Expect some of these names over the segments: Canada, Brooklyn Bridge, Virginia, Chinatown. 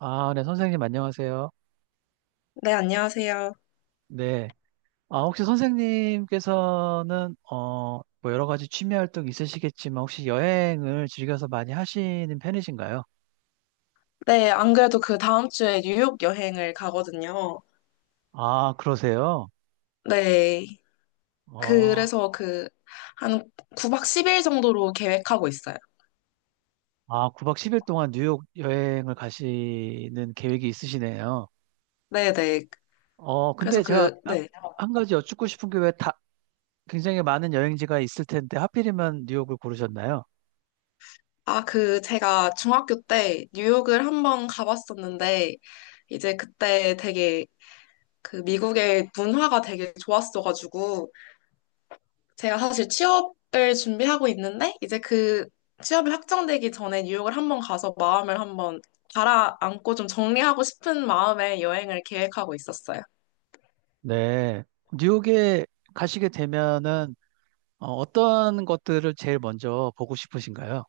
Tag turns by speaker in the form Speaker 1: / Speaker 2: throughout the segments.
Speaker 1: 아, 네, 선생님, 안녕하세요.
Speaker 2: 네, 안녕하세요.
Speaker 1: 네. 아, 혹시 선생님께서는, 뭐 여러 가지 취미 활동 있으시겠지만, 혹시 여행을 즐겨서 많이 하시는 편이신가요?
Speaker 2: 네, 안 그래도 그 다음 주에 뉴욕 여행을 가거든요.
Speaker 1: 아, 그러세요?
Speaker 2: 네,
Speaker 1: 어,
Speaker 2: 그래서 그 한 9박 10일 정도로 계획하고 있어요.
Speaker 1: 9박 10일 동안 뉴욕 여행을 가시는 계획이 있으시네요.
Speaker 2: 네, 네.
Speaker 1: 근데
Speaker 2: 그래서
Speaker 1: 제가
Speaker 2: 그, 네.
Speaker 1: 한 가지 여쭙고 싶은 게 왜 다, 굉장히 많은 여행지가 있을 텐데, 하필이면 뉴욕을 고르셨나요?
Speaker 2: 아, 그 제가 중학교 때 뉴욕을 한번 가봤었는데, 이제 그때 되게 그 미국의 문화가 되게 좋았어가지고, 제가 사실 취업을 준비하고 있는데, 이제 그 취업이 확정되기 전에 뉴욕을 한번 가서 마음을 한번 가라앉고 좀 정리하고 싶은 마음에 여행을 계획하고 있었어요.
Speaker 1: 네. 뉴욕에 가시게 되면은, 어떤 것들을 제일 먼저 보고 싶으신가요?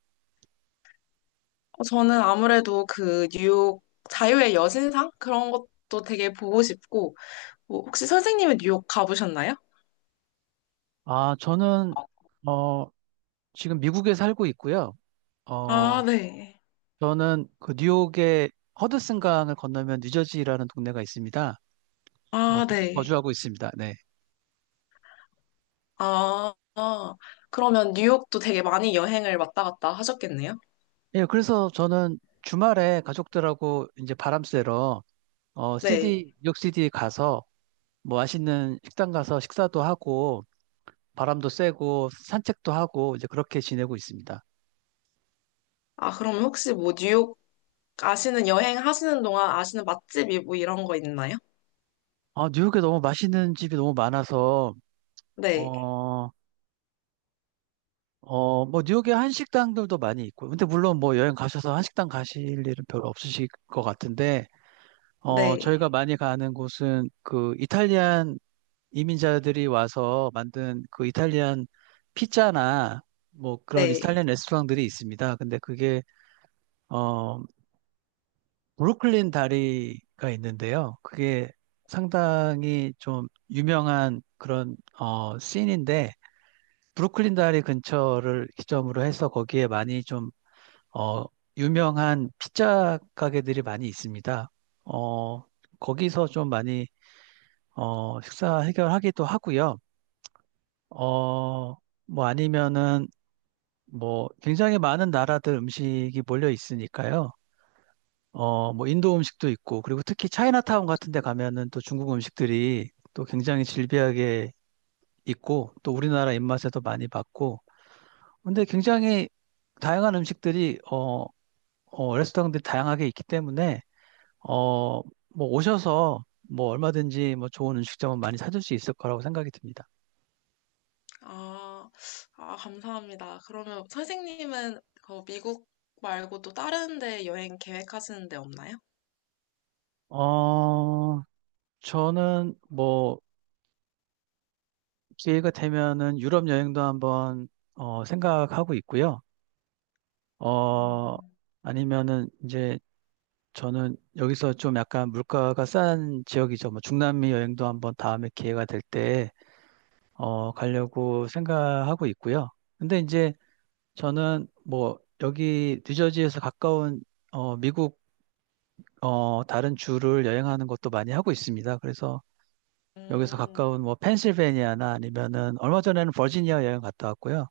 Speaker 2: 저는 아무래도 그 뉴욕 자유의 여신상? 그런 것도 되게 보고 싶고, 뭐 혹시 선생님은 뉴욕 가보셨나요?
Speaker 1: 아, 저는, 어, 지금 미국에 살고 있고요.
Speaker 2: 아,
Speaker 1: 어,
Speaker 2: 네.
Speaker 1: 저는 그 뉴욕의 허드슨강을 건너면 뉴저지라는 동네가 있습니다.
Speaker 2: 아,
Speaker 1: 거기
Speaker 2: 네.
Speaker 1: 거주하고 있습니다. 네.
Speaker 2: 아, 아. 그러면 뉴욕도 되게 많이 여행을 왔다 갔다 하셨겠네요?
Speaker 1: 예, 그래서 저는 주말에 가족들하고 이제 바람 쐬러, 시
Speaker 2: 네.
Speaker 1: d 뉴욕 시 d 가서 뭐 맛있는 식당 가서 식사도 하고 바람도 쐬고 산책도 하고 이제 그렇게 지내고 있습니다.
Speaker 2: 아, 그러면 혹시 뭐 뉴욕 아시는 여행 하시는 동안 아시는 맛집이 뭐 이런 거 있나요?
Speaker 1: 아, 뉴욕에 너무 맛있는 집이 너무 많아서
Speaker 2: 네,
Speaker 1: 어, 뭐, 뉴욕에 한식당들도 많이 있고, 근데 물론 뭐 여행 가셔서 한식당 가실 일은 별로 없으실 것 같은데,
Speaker 2: 네,
Speaker 1: 저희가 많이 가는 곳은 그 이탈리안 이민자들이 와서 만든 그 이탈리안 피자나 뭐 그런
Speaker 2: 네.
Speaker 1: 이탈리안 레스토랑들이 있습니다. 근데 그게, 어, 브루클린 다리가 있는데요. 그게 상당히 좀 유명한 그런, 씬인데, 브루클린 다리 근처를 기점으로 해서 거기에 많이 좀, 어, 유명한 피자 가게들이 많이 있습니다. 어, 거기서 좀 많이, 식사 해결하기도 하고요. 어, 뭐 아니면은 뭐 굉장히 많은 나라들 음식이 몰려 있으니까요. 뭐 인도 음식도 있고, 그리고 특히 차이나타운 같은 데 가면은 또 중국 음식들이 또 굉장히 질비하게 있고, 또 우리나라 입맛에도 많이 맞고, 근데 굉장히 다양한 음식들이 레스토랑들이 다양하게 있기 때문에 어, 뭐 오셔서 뭐 얼마든지 뭐 좋은 음식점은 많이 찾을 수 있을 거라고 생각이 듭니다.
Speaker 2: 아, 아, 감사합니다. 그러면 선생님은 그 미국 말고 또 다른 데 여행 계획하시는 데 없나요?
Speaker 1: 어, 저는 뭐 기회가 되면은 유럽 여행도 한번 생각하고 있고요. 어,
Speaker 2: 음,
Speaker 1: 아니면은 이제 저는 여기서 좀 약간 물가가 싼 지역이죠. 뭐 중남미 여행도 한번 다음에 기회가 될때 가려고 생각하고 있고요. 근데 이제 저는 뭐 여기 뉴저지에서 가까운 미국 다른 주를 여행하는 것도 많이 하고 있습니다. 그래서 여기서
Speaker 2: 음,
Speaker 1: 가까운 뭐 펜실베니아나 아니면은 얼마 전에는 버지니아 여행 갔다 왔고요.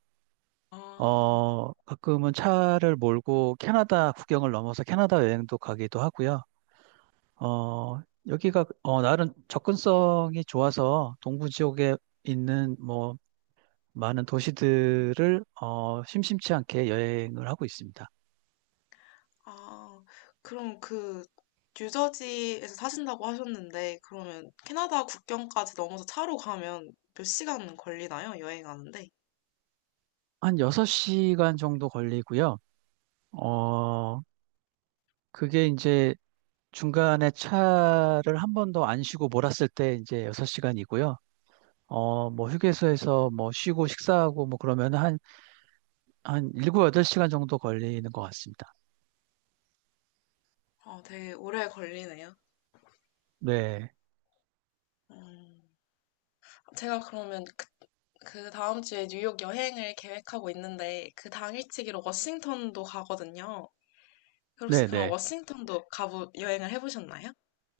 Speaker 2: 아,
Speaker 1: 가끔은 차를 몰고 캐나다 국경을 넘어서 캐나다 여행도 가기도 하고요. 어, 여기가 나름 접근성이 좋아서 동부 지역에 있는 뭐 많은 도시들을 심심치 않게 여행을 하고 있습니다.
Speaker 2: 아, 그럼 그 뉴저지에서 사신다고 하셨는데 그러면 캐나다 국경까지 넘어서 차로 가면 몇 시간 걸리나요? 여행하는데?
Speaker 1: 한 6시간 정도 걸리고요. 어, 그게 이제 중간에 차를 한 번도 안 쉬고 몰았을 때 이제 6시간이고요. 뭐 휴게소에서 뭐 쉬고 식사하고 뭐 그러면 한, 한 7, 8시간 정도 걸리는 것 같습니다.
Speaker 2: 아, 되게 오래 걸리네요.
Speaker 1: 네.
Speaker 2: 음. 제가 그러면 그 다음 주에 뉴욕 여행을 계획하고 있는데 그 당일치기로 워싱턴도 가거든요. 혹시 그럼
Speaker 1: 네네.
Speaker 2: 워싱턴도 가보 여행을 해보셨나요?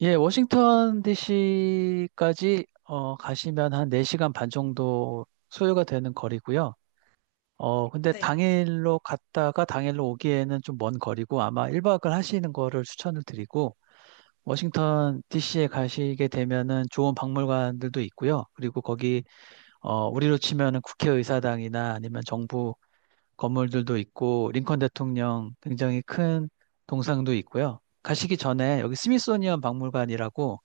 Speaker 1: 예, 워싱턴 DC까지 가시면 한 4시간 반 정도 소요가 되는 거리고요. 근데
Speaker 2: 네.
Speaker 1: 당일로 갔다가 당일로 오기에는 좀 먼 거리고 아마 1박을 하시는 거를 추천을 드리고 워싱턴 DC에 가시게 되면은 좋은 박물관들도 있고요. 그리고 거기 우리로 치면은 국회의사당이나 아니면 정부 건물들도 있고 링컨 대통령 굉장히 큰 동상도 있고요. 가시기 전에 여기 스미소니언 박물관이라고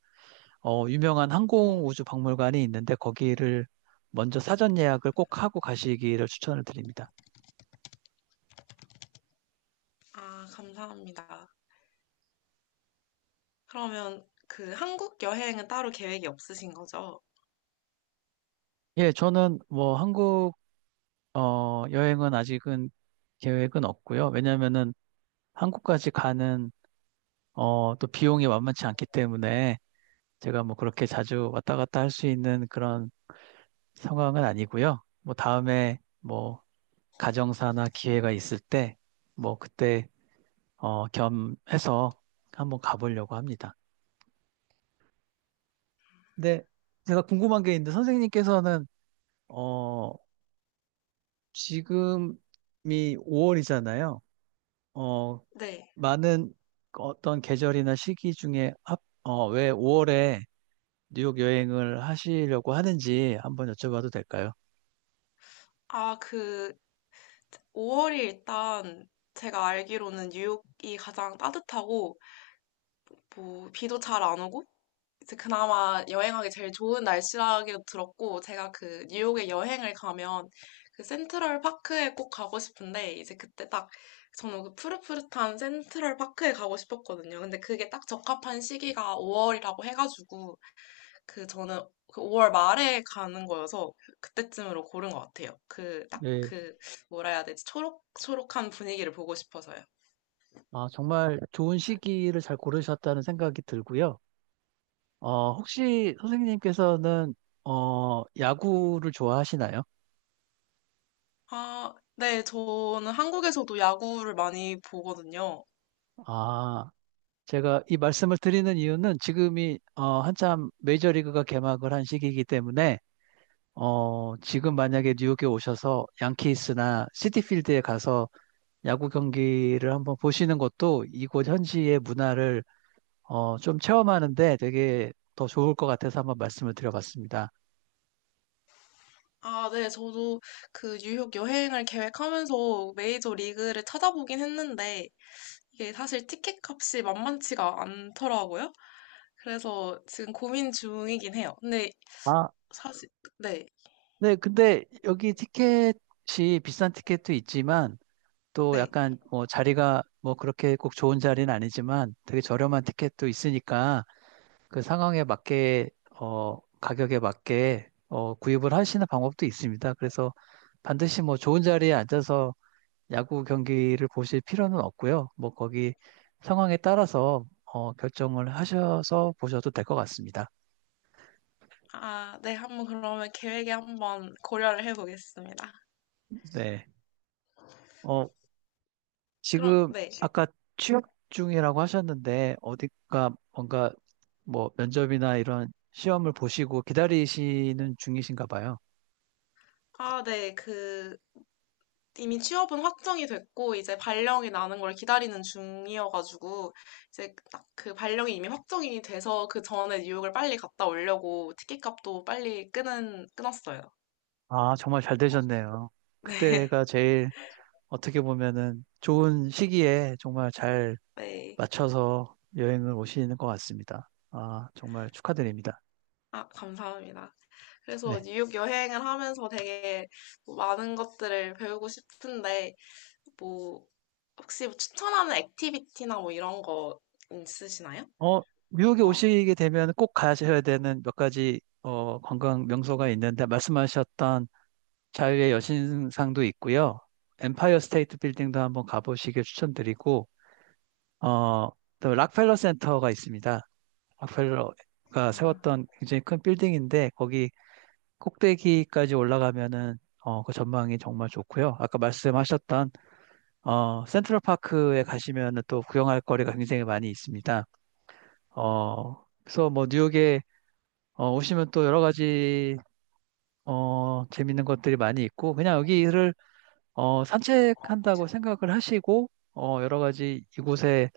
Speaker 1: 유명한
Speaker 2: 어,
Speaker 1: 항공우주 박물관이 있는데 거기를 먼저 사전 예약을 꼭 하고 가시기를 추천을 드립니다.
Speaker 2: 아, 감사합니다. 그러면 그 한국 여행은 따로 계획이 없으신 거죠?
Speaker 1: 예, 저는 뭐 한국 여행은 아직은 계획은 없고요. 왜냐면은 한국까지 가는 또 비용이 만만치 않기 때문에 제가 뭐 그렇게 자주 왔다 갔다 할 수 있는 그런 상황은 아니고요. 뭐 다음에 뭐 가정사나 기회가 있을 때 뭐 그때 겸해서 한번 가보려고 합니다. 근데 제가 궁금한 게 있는데 선생님께서는 어 지금이 5월이잖아요.
Speaker 2: 네.
Speaker 1: 많은 어떤 계절이나 시기 중에 왜 5월에 뉴욕 여행을 하시려고 하는지 한번 여쭤봐도 될까요?
Speaker 2: 아, 그 5월이 일단 제가 알기로는 뉴욕이 가장 따뜻하고 뭐 비도 잘 안 오고 이제 그나마 여행하기 제일 좋은 날씨라고 들었고, 제가 그 뉴욕에 여행을 가면 그 센트럴 파크에 꼭 가고 싶은데, 이제 그때 딱 저는 그 푸릇푸릇한 센트럴 파크에 가고 싶었거든요. 근데 그게 딱 적합한 시기가 5월이라고 해가지고, 그 저는 그 5월 말에 가는 거여서 그때쯤으로 고른 것 같아요. 그 딱
Speaker 1: 네.
Speaker 2: 그 뭐라 해야 되지? 초록초록한 분위기를 보고 싶어서요.
Speaker 1: 아, 정말 좋은 시기를 잘 고르셨다는 생각이 들고요. 혹시 선생님께서는 야구를 좋아하시나요?
Speaker 2: 아, 네, 저는 한국에서도 야구를 많이 보거든요.
Speaker 1: 아, 제가 이 말씀을 드리는 이유는 지금이 한참 메이저리그가 개막을 한 시기이기 때문에 지금 만약에 뉴욕에 오셔서 양키스나 시티필드에 가서 야구 경기를 한번 보시는 것도 이곳 현지의 문화를 좀 체험하는데 되게 더 좋을 것 같아서 한번 말씀을 드려봤습니다.
Speaker 2: 아, 네, 저도 그 뉴욕 여행을 계획하면서 메이저 리그를 찾아보긴 했는데, 이게 사실 티켓 값이 만만치가 않더라고요. 그래서 지금 고민 중이긴 해요. 근데
Speaker 1: 아,
Speaker 2: 사실, 네,
Speaker 1: 네. 근데 여기 티켓이 비싼 티켓도 있지만 또
Speaker 2: 네.
Speaker 1: 약간 뭐 자리가 뭐 그렇게 꼭 좋은 자리는 아니지만 되게 저렴한 티켓도 있으니까 그 상황에 맞게 가격에 맞게 구입을 하시는 방법도 있습니다. 그래서 반드시 뭐 좋은 자리에 앉아서 야구 경기를 보실 필요는 없고요. 뭐 거기 상황에 따라서 결정을 하셔서 보셔도 될 것 같습니다.
Speaker 2: 아, 네, 한번 그러면 계획에 한번 고려를 해보겠습니다.
Speaker 1: 네. 어,
Speaker 2: 그럼,
Speaker 1: 지금
Speaker 2: 네.
Speaker 1: 아까 취업 중이라고 하셨는데 어디가 뭔가 뭐 면접이나 이런 시험을 보시고 기다리시는 중이신가 봐요.
Speaker 2: 아, 네, 그, 이미 취업은 확정이 됐고 이제 발령이 나는 걸 기다리는 중이어가지고 이제 딱 그 발령이 이미 확정이 돼서 그 전에 뉴욕을 빨리 갔다 오려고 티켓값도 빨리 끄는 끊었어요.
Speaker 1: 아, 정말 잘 되셨네요.
Speaker 2: 네.
Speaker 1: 그때가 제일 어떻게 보면은 좋은 시기에 정말 잘
Speaker 2: 네.
Speaker 1: 맞춰서 여행을 오시는 것 같습니다. 아, 정말 축하드립니다.
Speaker 2: 아, 감사합니다. 그래서
Speaker 1: 네.
Speaker 2: 뉴욕 여행을 하면서 되게 뭐 많은 것들을 배우고 싶은데 뭐 혹시 뭐 추천하는 액티비티나 뭐 이런 거 있으시나요?
Speaker 1: 어, 뉴욕에 오시게 되면 꼭 가셔야 되는 몇 가지 관광 명소가 있는데 말씀하셨던 자유의 여신상도 있고요. 엠파이어 스테이트 빌딩도 한번 가보시길 추천드리고 어, 또 락펠러 센터가 있습니다. 락펠러가
Speaker 2: 아.
Speaker 1: 세웠던 굉장히 큰 빌딩인데 거기 꼭대기까지 올라가면은 그 전망이 정말 좋고요. 아까 말씀하셨던 센트럴 파크에 가시면은 또 구경할 거리가 굉장히 많이 있습니다. 그래서 뭐 뉴욕에 오시면 또 여러 가지 재밌는 것들이 많이 있고 그냥 여기를 산책한다고 생각을 하시고 여러 가지 이곳의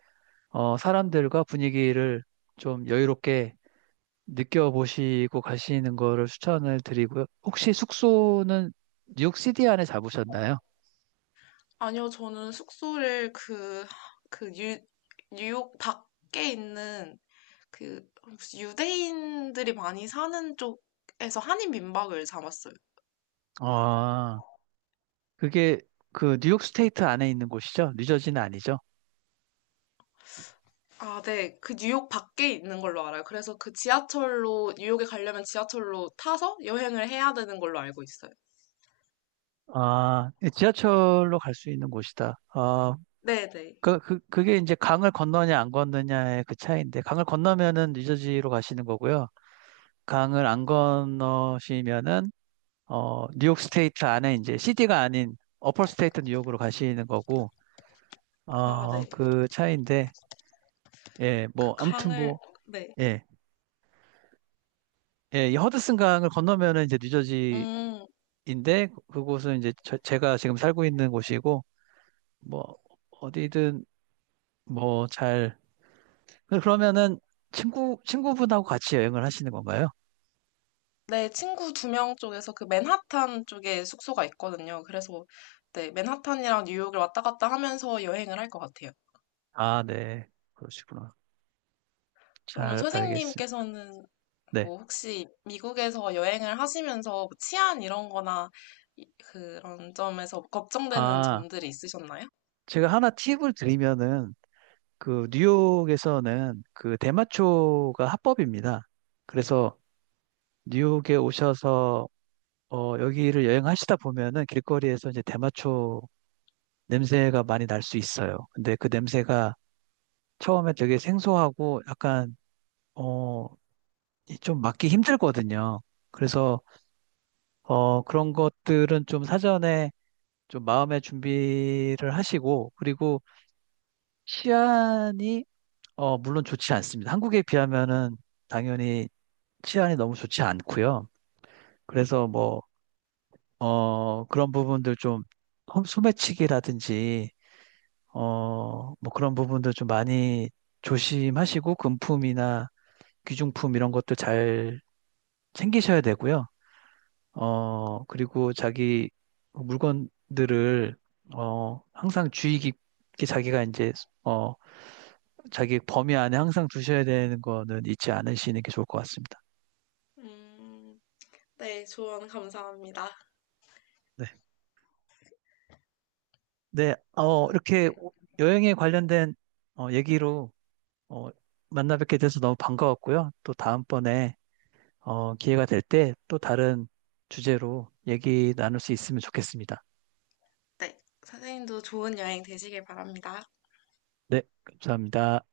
Speaker 1: 사람들과 분위기를 좀 여유롭게 느껴보시고 가시는 거를 추천을 드리고요. 혹시 숙소는 뉴욕 시티 안에 잡으셨나요?
Speaker 2: 아니요, 저는 숙소를 그, 뉴욕 밖에 있는 그 혹시 유대인들이 많이 사는 쪽에서 한인 민박을 잡았어요.
Speaker 1: 아, 그게 그 뉴욕 스테이트 안에 있는 곳이죠? 뉴저지는 아니죠?
Speaker 2: 아, 네. 그 뉴욕 밖에 있는 걸로 알아요. 그래서 그 지하철로, 뉴욕에 가려면 지하철로 타서 여행을 해야 되는 걸로 알고 있어요.
Speaker 1: 아, 예, 지하철로 갈 수 있는 곳이다. 아,
Speaker 2: 네네.
Speaker 1: 그게 이제 강을 건너냐 안 건너냐의 그 차이인데, 강을 건너면은 뉴저지로 가시는 거고요. 강을 안 건너시면은, 뉴욕 스테이트 안에 이제 시티가 아닌 어퍼 스테이트 뉴욕으로 가시는 거고,
Speaker 2: 아, 네.
Speaker 1: 그 차이인데, 예,
Speaker 2: 그
Speaker 1: 뭐, 아무튼
Speaker 2: 강을,
Speaker 1: 뭐,
Speaker 2: 네.
Speaker 1: 예, 예, 이 허드슨 강을 건너면은 이제 뉴저지인데,
Speaker 2: 음.
Speaker 1: 그곳은 이제 제가 지금 살고 있는 곳이고, 뭐, 어디든 뭐 잘, 그러면은 친구분하고 같이 여행을 하시는 건가요?
Speaker 2: 네, 친구 두 명 쪽에서 그 맨하탄 쪽에 숙소가 있거든요. 그래서 네, 맨하탄이랑 뉴욕을 왔다 갔다 하면서 여행을 할 것 같아요.
Speaker 1: 아, 네. 그러시구나.
Speaker 2: 그러면
Speaker 1: 잘 알겠습니다.
Speaker 2: 선생님께서는
Speaker 1: 네.
Speaker 2: 뭐 혹시 미국에서 여행을 하시면서 뭐 치안 이런 거나 그런 점에서 걱정되는
Speaker 1: 아,
Speaker 2: 점들이 있으셨나요?
Speaker 1: 제가 하나 팁을 드리면은, 그, 뉴욕에서는 그 대마초가 합법입니다. 그래서 뉴욕에 오셔서, 여기를 여행하시다 보면은 길거리에서 이제 대마초 냄새가 많이 날 수 있어요. 근데 그 냄새가 처음에 되게 생소하고 약간, 어, 이좀 맡기 힘들거든요. 그래서, 그런 것들은 좀 사전에 좀 마음의 준비를 하시고 그리고 치안이 물론 좋지 않습니다. 한국에 비하면은 당연히 치안이 너무 좋지 않고요. 그래서 뭐 그런 부분들 좀 소매치기라든지 어 뭐 그런 부분들 좀 많이 조심하시고 금품이나 귀중품 이런 것들 잘 챙기셔야 되고요. 그리고 자기 물건들을 항상 주의 깊게 자기가 이제 어 자기 범위 안에 항상 두셔야 되는 거는 잊지 않으시는 게 좋을 것 같습니다.
Speaker 2: 음, 네, 조언 감사합니다.
Speaker 1: 네. 네, 이렇게 여행에 관련된 얘기로 어, 만나 뵙게 돼서 너무 반가웠고요. 또 다음번에 기회가 될 때 또 다른 주제로 얘기 나눌 수 있으면 좋겠습니다.
Speaker 2: 네, 선생님도 좋은 여행 되시길 바랍니다.
Speaker 1: 네, 감사합니다.